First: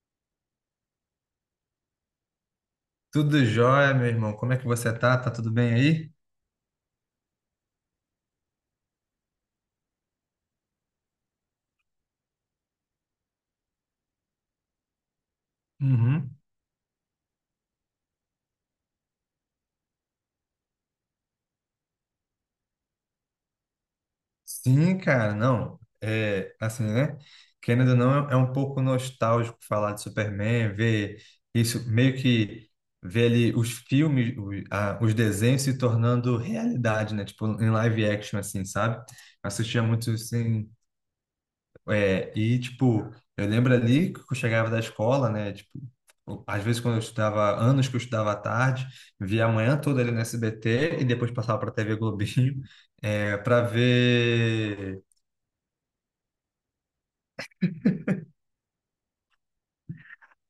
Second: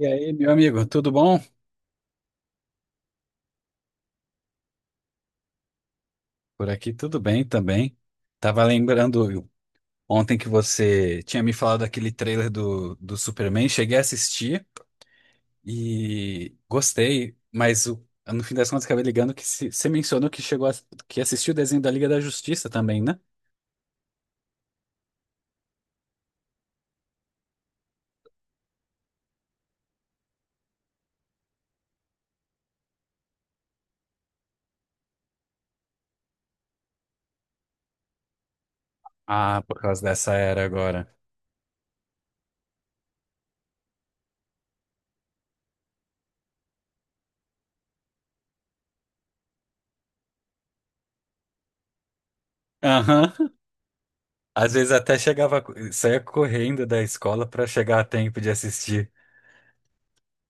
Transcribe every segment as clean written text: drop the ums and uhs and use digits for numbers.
E aí, meu amigo, tudo bom? Tudo jóia, meu irmão. Como é que você tá? Tá tudo bem aí? Por aqui tudo bem também. Tava lembrando ontem que você tinha me falado daquele trailer do Superman, cheguei a assistir Uhum. e gostei, no fim das contas acabei ligando que se- você mencionou que chegou que assistiu o desenho da Liga da Justiça também, né? Sim, cara, não. É assim, né? Querendo ou não, é um pouco nostálgico falar de Superman, ver isso, meio que ver ali os filmes, os desenhos se tornando realidade, né? Tipo, em live action, assim, sabe? Ah, por Assistia causa muito dessa era assim. agora. É, e, tipo, eu lembro ali que eu chegava da escola, né? Tipo, às vezes quando eu estudava, anos que eu estudava à tarde, via a manhã toda ali no SBT e depois passava para a TV Globinho, é, Aham. para Às vezes ver até saía correndo da escola pra chegar a tempo de assistir.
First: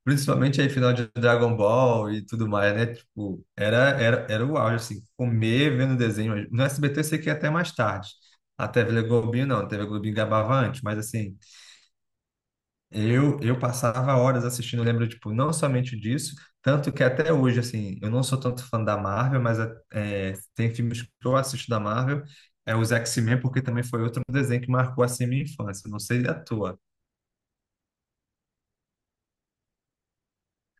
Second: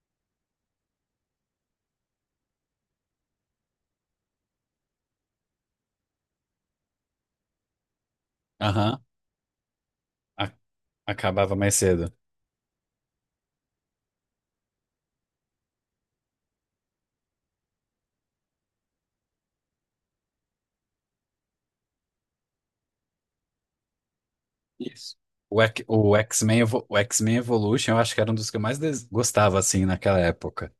principalmente aí final de Dragon Ball e tudo mais, né? Tipo, era o auge, assim, comer vendo desenho. No SBT eu sei que ia até mais tarde. A Aham. TV Globinho não, a TV Globinho A- gabava antes, mas assim, Acabava mais cedo. eu passava horas assistindo, eu lembro, tipo, não somente disso, tanto que até hoje, assim, eu não sou tanto fã da Marvel, mas é, tem filmes que eu assisto da Marvel, é os X-Men, porque também foi outro desenho que marcou, Isso. assim, minha O, Ec- infância, não o sei a X-Men tua. Evo- o X-Men Evolution, eu acho que era um dos que eu mais gostava, assim, naquela época.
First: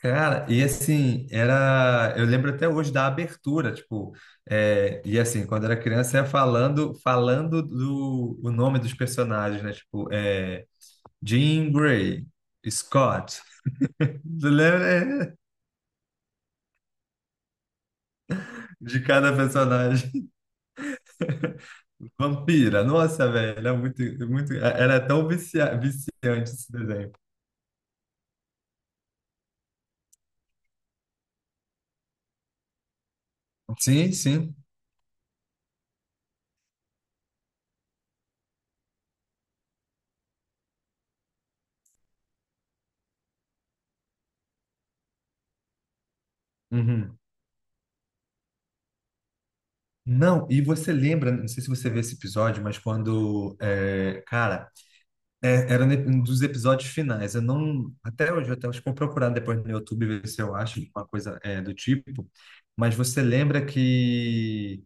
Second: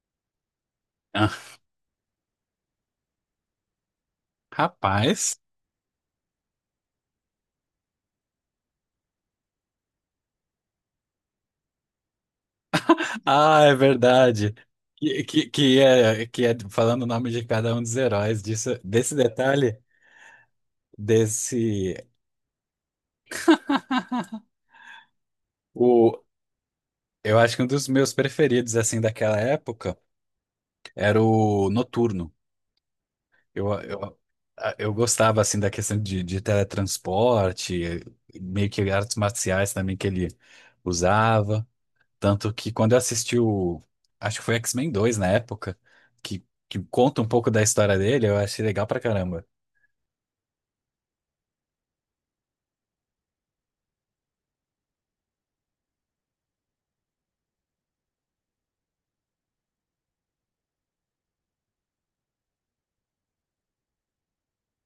Cara, e assim, Ah, era, eu lembro até hoje da abertura, tipo, é, e rapaz. assim, quando era criança, ia falando o nome dos personagens, né, tipo, é, Jean Grey, Scott, Ah, é tu verdade. Que, lembra? que, que é, que é falando o nome de cada um dos heróis. Disso, De desse cada detalhe, personagem. desse. Vampira, nossa, velho, é muito, era tão O, viciante esse desenho. eu acho que um dos meus preferidos, assim, daquela época era o Noturno. Eu, Sim, eu, sim. eu gostava, assim, da questão de teletransporte, meio que artes marciais também que ele usava. Tanto que quando eu assisti o. Acho que foi X-Men 2 na época, que Uhum. conta um pouco da história dele, eu achei legal pra caramba. Não, e você lembra, não sei se você vê esse episódio, mas quando, é, cara, é, era um dos episódios finais, eu não, até hoje, eu até acho que vou procurar depois no YouTube ver se eu acho uma coisa é, do tipo, mas você lembra que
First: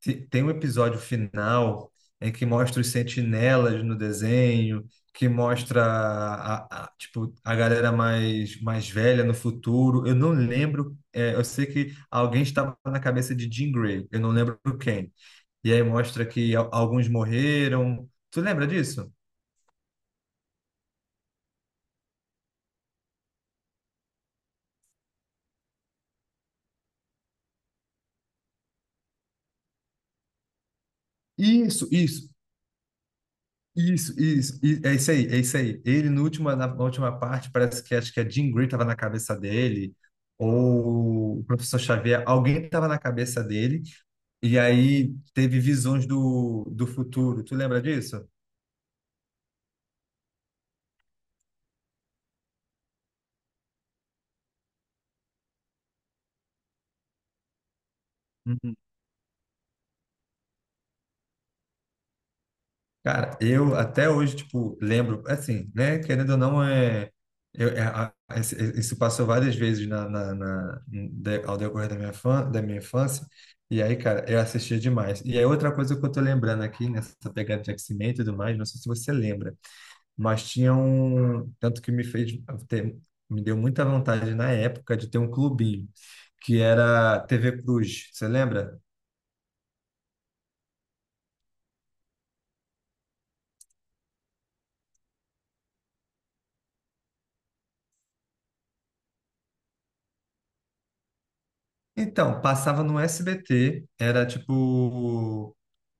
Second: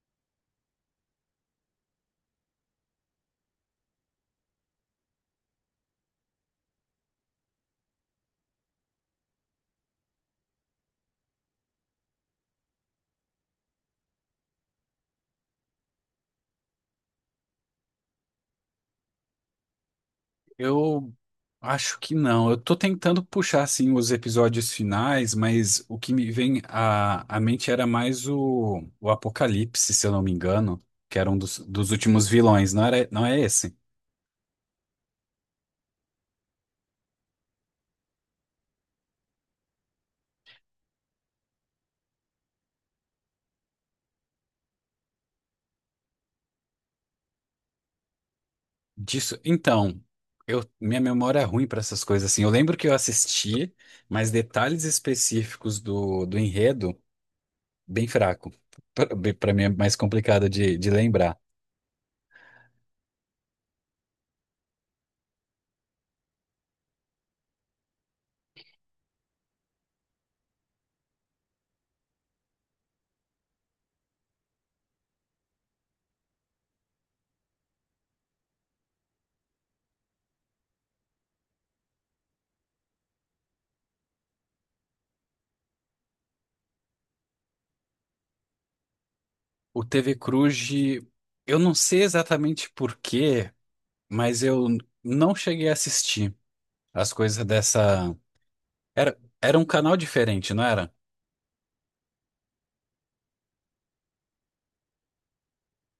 Tem um episódio final em que mostra os sentinelas no desenho, que mostra tipo, a galera mais velha no futuro. Eu não lembro, é, eu sei que alguém estava na cabeça de Jean Grey, eu não lembro quem. E aí mostra que alguns morreram. Tu lembra disso? Eu acho que não. Eu tô tentando puxar, assim, os episódios finais, mas o que me vem à mente era mais o Apocalipse, se eu não me engano, que era um dos, Isso, dos últimos isso. vilões, não era, não é esse? É isso aí, é isso aí. Ele, no última, na última parte, parece que acho que a Jean Grey estava na cabeça dele, ou o professor Xavier, alguém estava na cabeça dele, e aí teve visões do futuro. Tu lembra disso? Disso. Então, eu, minha memória é ruim pra essas coisas, assim. Eu lembro que eu assisti, mas detalhes específicos do enredo. Bem fraco. Para mim é mais complicado de lembrar. Cara, eu até hoje, tipo, lembro, assim, né, querendo ou não, é, eu, isso passou várias vezes ao decorrer da minha, fã, da minha infância, e aí, cara, eu assistia demais. E aí, outra coisa que eu tô lembrando aqui, nessa pegada de X-Men e tudo mais, não sei se você lembra, mas tinha um, tanto que me fez ter, me deu muita vontade na época de ter um clubinho, que era TV Cruz, você lembra? O TV Cruz, eu não sei exatamente por quê, mas eu não cheguei a assistir as coisas dessa. Era um canal diferente, não era? Então, passava no SBT, era tipo um,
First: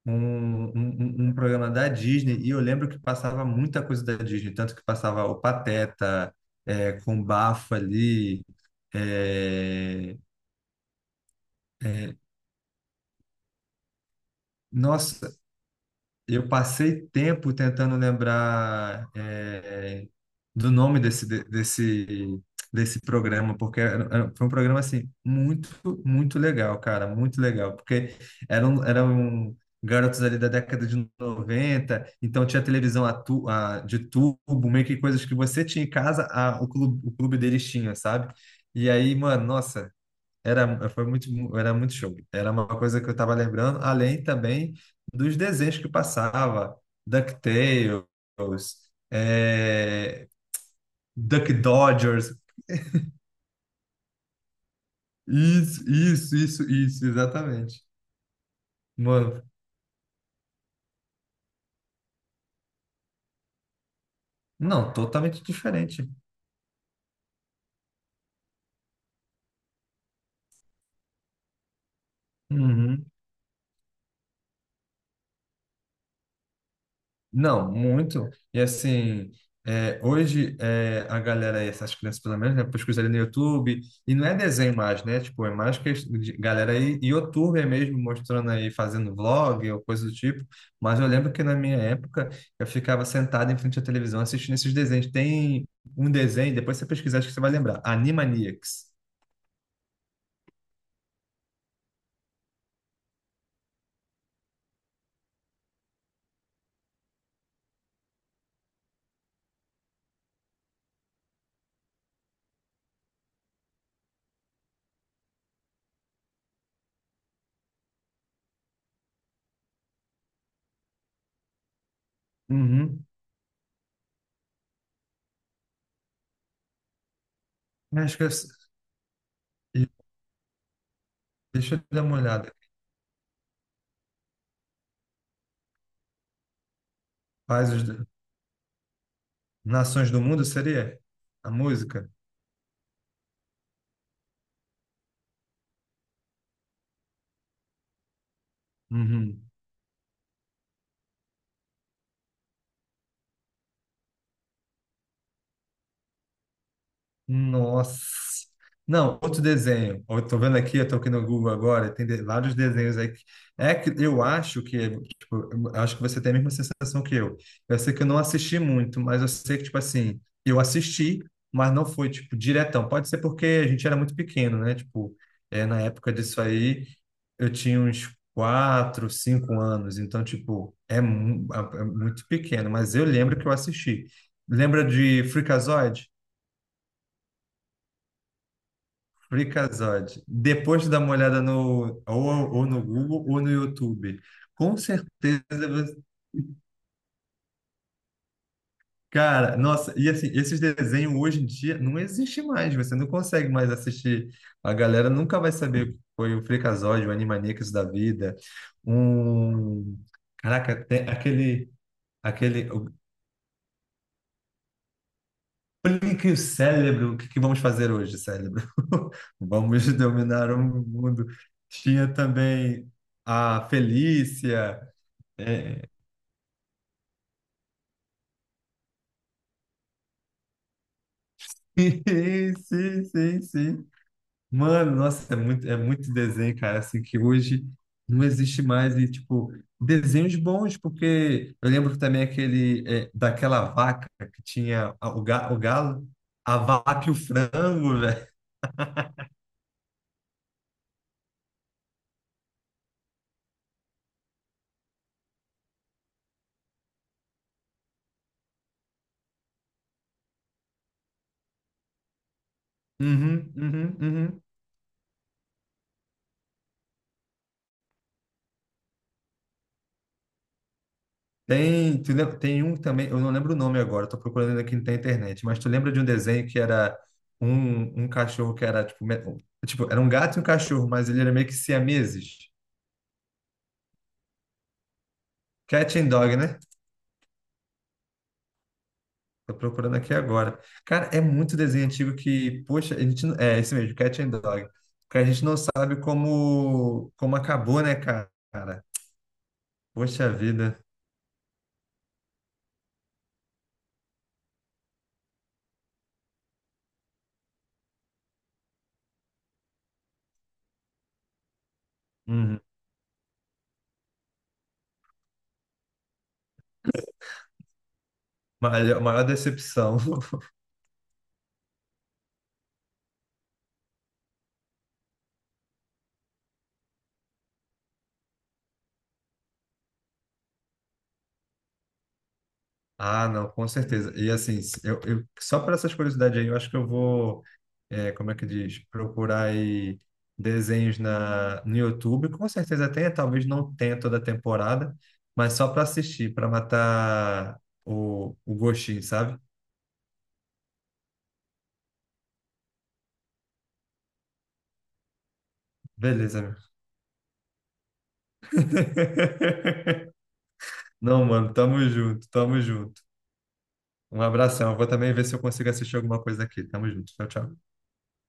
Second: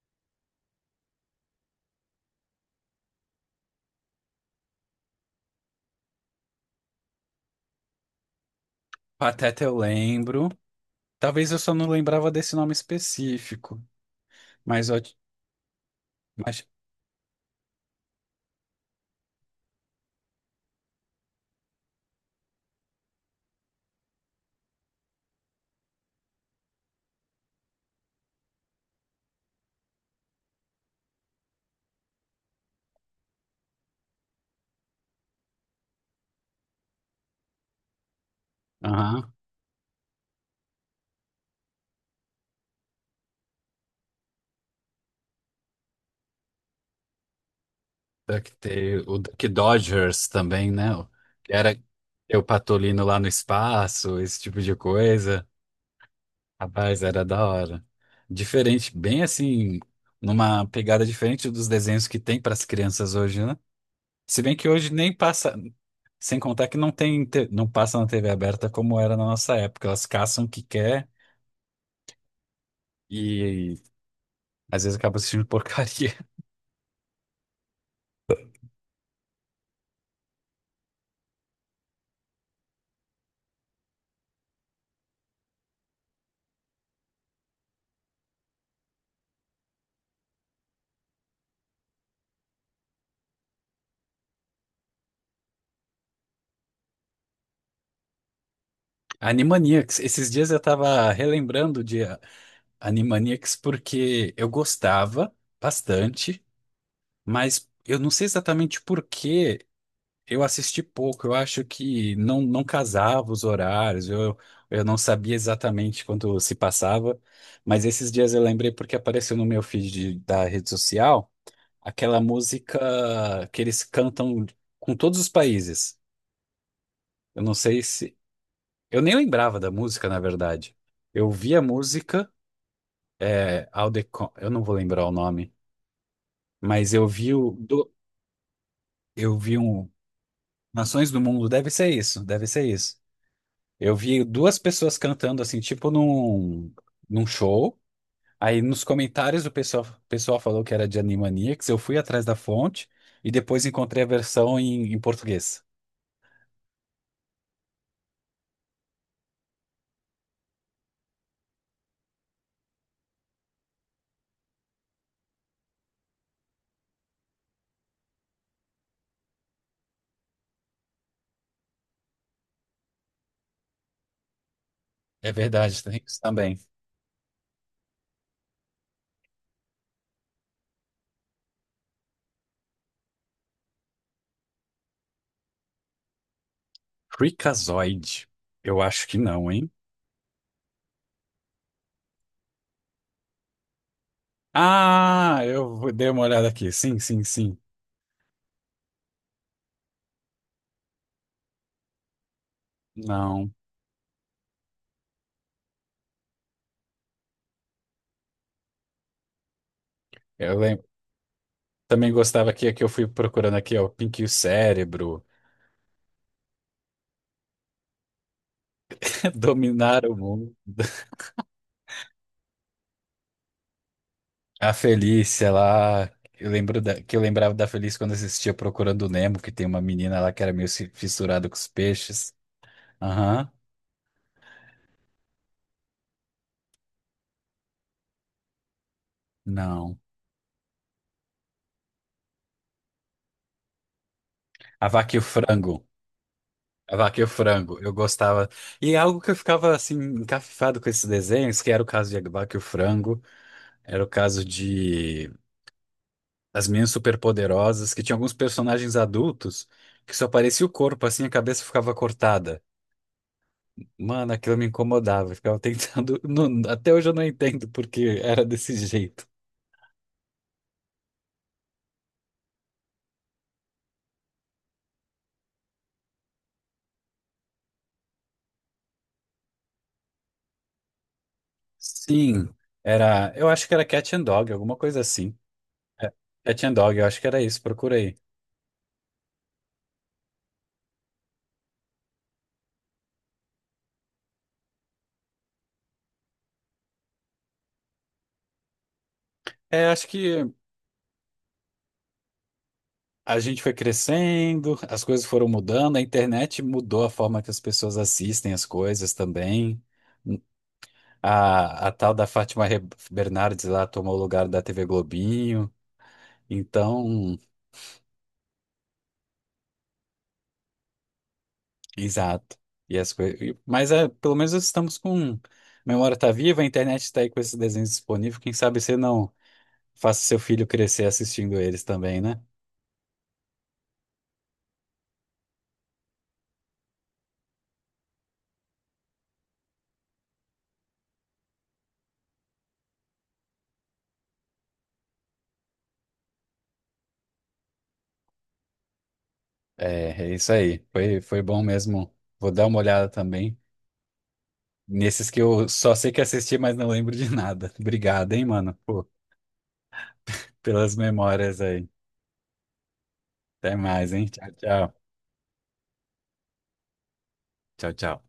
um, um um programa da Disney e eu lembro que passava muita coisa da Disney, tanto que passava o Pateta é, com bafo ali. Pateta eu É, lembro. Talvez eu só não é, lembrava desse nome específico. Mas. Nossa, eu mas passei tempo tentando lembrar é, do nome desse programa, porque foi um programa assim muito, muito legal, cara, muito legal, porque eram garotos ali da década de noventa, então tinha televisão de tubo, meio que coisas que você tinha em casa, o clube deles tinha, sabe? E aí, aham. mano, nossa, era, foi muito, era muito show. Era uma coisa que eu estava lembrando, além também dos desenhos que passava, DuckTales, Duck Tale, o Duck Dodgers é, também, né? Duck Que era Dodgers, eu patolino lá no espaço, esse tipo de coisa. isso, isso, isso, Rapaz, isso, era da hora. exatamente. Diferente, bem Mano, assim, numa pegada diferente dos desenhos que tem para as crianças hoje, né? Se bem que hoje não, nem totalmente passa, diferente. sem contar que não tem, não passa na TV aberta como era na nossa época. Elas caçam o que quer Uhum. e, às vezes acabam assistindo porcaria. Não, muito. E assim, é, hoje é, a galera, essas crianças pelo menos, né, pesquisa ali no YouTube, e não é desenho mais, né? Tipo, é mais que galera aí, YouTube mesmo, mostrando aí, fazendo vlog ou coisa do tipo. Mas eu lembro que na minha época eu ficava sentado em frente à televisão assistindo esses desenhos. Tem um desenho, depois você pesquisar, acho que você vai lembrar. Animaniacs. Animaniacs, esses dias eu tava relembrando de Animaniacs porque eu gostava bastante, mas eu não sei exatamente por quê. Eu assisti pouco, eu acho que não, não casava os horários, eu não sabia exatamente quando se passava, mas esses dias eu lembrei porque apareceu no meu feed da rede social aquela música Uhum. que eles cantam com todos os países. Eu não sei se. Acho que eu, Eu nem lembrava da música, na verdade. Eu vi a deixa eu dar uma música, olhada. é, Aldecon, eu não vou lembrar o nome, mas eu Faz os eu vi um. Nações do Mundo, seria? Nações do A Mundo, deve ser música? isso, deve ser isso. Eu vi duas pessoas cantando assim, num show. Aí nos Uhum. comentários o pessoal falou que era de Animaniacs. Eu fui atrás da fonte e depois encontrei a versão em português. Nossa. Não, outro desenho. Eu tô vendo aqui, eu tô aqui no Google agora, tem vários desenhos aí. É que eu acho que, tipo, eu acho que você tem a mesma sensação que eu. Eu sei que eu não assisti muito, mas eu sei que, tipo assim, eu assisti, mas não foi, tipo, diretão. Pode ser porque a gente era muito pequeno, né? Tipo, É é, verdade, na tem época isso disso também. aí, eu tinha uns quatro, cinco anos. Então, tipo, é, é muito pequeno, mas eu lembro que eu assisti. Lembra de Freakazoid? Freakazoid. Eu acho que não, hein? Freakazoid. Depois de dar uma olhada no, ou no Google ou no YouTube, com certeza, você- Dei uma olhada aqui. Sim. cara, nossa, e assim, esses desenhos hoje em dia não existem mais, você não consegue Não. mais assistir. A galera nunca vai saber o que foi o Freakazoid, o Animaniacs da vida, um... Eu Caraca, lembro. tem aquele, Também gostava aquele... aqui, que eu fui procurando aqui, ó, Pinky e o Cérebro, Aplique o cérebro, o que que vamos fazer hoje, cérebro? Vamos Dominar o dominar Mundo. o mundo. Tinha também a A Felícia, Felícia é, lá, eu lembro que eu lembrava da Felícia quando assistia Procurando o Nemo, que tem uma menina lá que era meio fissurada com os peixes. sim, sim, Aham, sim. Mano, nossa, é muito desenho, cara, assim, que hoje não existe mais, e, tipo, não. desenhos bons, porque eu lembro também aquele, é, daquela vaca que A tinha Vaca e o o Frango. galo, a A vaca e o Vaca e o Frango, eu frango, velho. gostava. E algo que eu ficava assim, encafifado com esses desenhos, que era o caso de A Vaca e o Frango, era o caso de As Meninas Superpoderosas, que tinha alguns personagens adultos que só aparecia o corpo, assim, a cabeça ficava cortada. Uhum, uhum, Mano, uhum. aquilo me incomodava. Eu ficava tentando. Até hoje eu não entendo porque era desse jeito. Tem, tem um também, eu não lembro o nome agora, tô procurando aqui na internet, mas tu lembra de um desenho que era um, um cachorro que era, tipo, me- tipo, era um gato e um cachorro, mas ele era meio que Sim. siameses? Era. Eu acho que era Cat and Dog, alguma coisa assim. Cat and É, Dog, né? Cat and Dog, eu acho que era isso. Procura aí. Tô procurando aqui agora. Cara, é muito desenho antigo que, poxa, a gente, é esse mesmo, Cat and Dog. Porque a gente não sabe como, como acabou, né, cara? É, acho Poxa que vida. a gente foi crescendo, as coisas foram mudando, a internet mudou a forma que as pessoas assistem as coisas também. A tal da Uhum. Bernardes lá tomou o lugar da TV Globinho. Então. Maior, maior decepção. Exato. E as coisas. Mas é, pelo menos estamos com. A memória está viva, a internet está aí com esses desenhos disponíveis. Quem sabe você não faça seu filho crescer assistindo eles também, né? Ah, não, com certeza. E assim, eu só para essas curiosidades aí, eu acho que eu vou, é, como é que diz, procurar aí desenhos na, no YouTube. Com certeza tem, talvez não tenha toda a temporada, mas só para assistir, para matar o gostinho, sabe? É, é isso aí. Foi, foi bom mesmo. Vou dar uma olhada também. Nesses que eu só sei que Beleza, meu. assisti, mas não lembro de nada. Obrigado, hein, mano, pô, pelas Não, mano, memórias tamo aí. junto, tamo junto. Até mais, Um hein? Tchau, abração. Eu vou tchau. também ver se eu consigo assistir alguma coisa aqui. Tamo junto. Tchau, tchau. Tchau, tchau.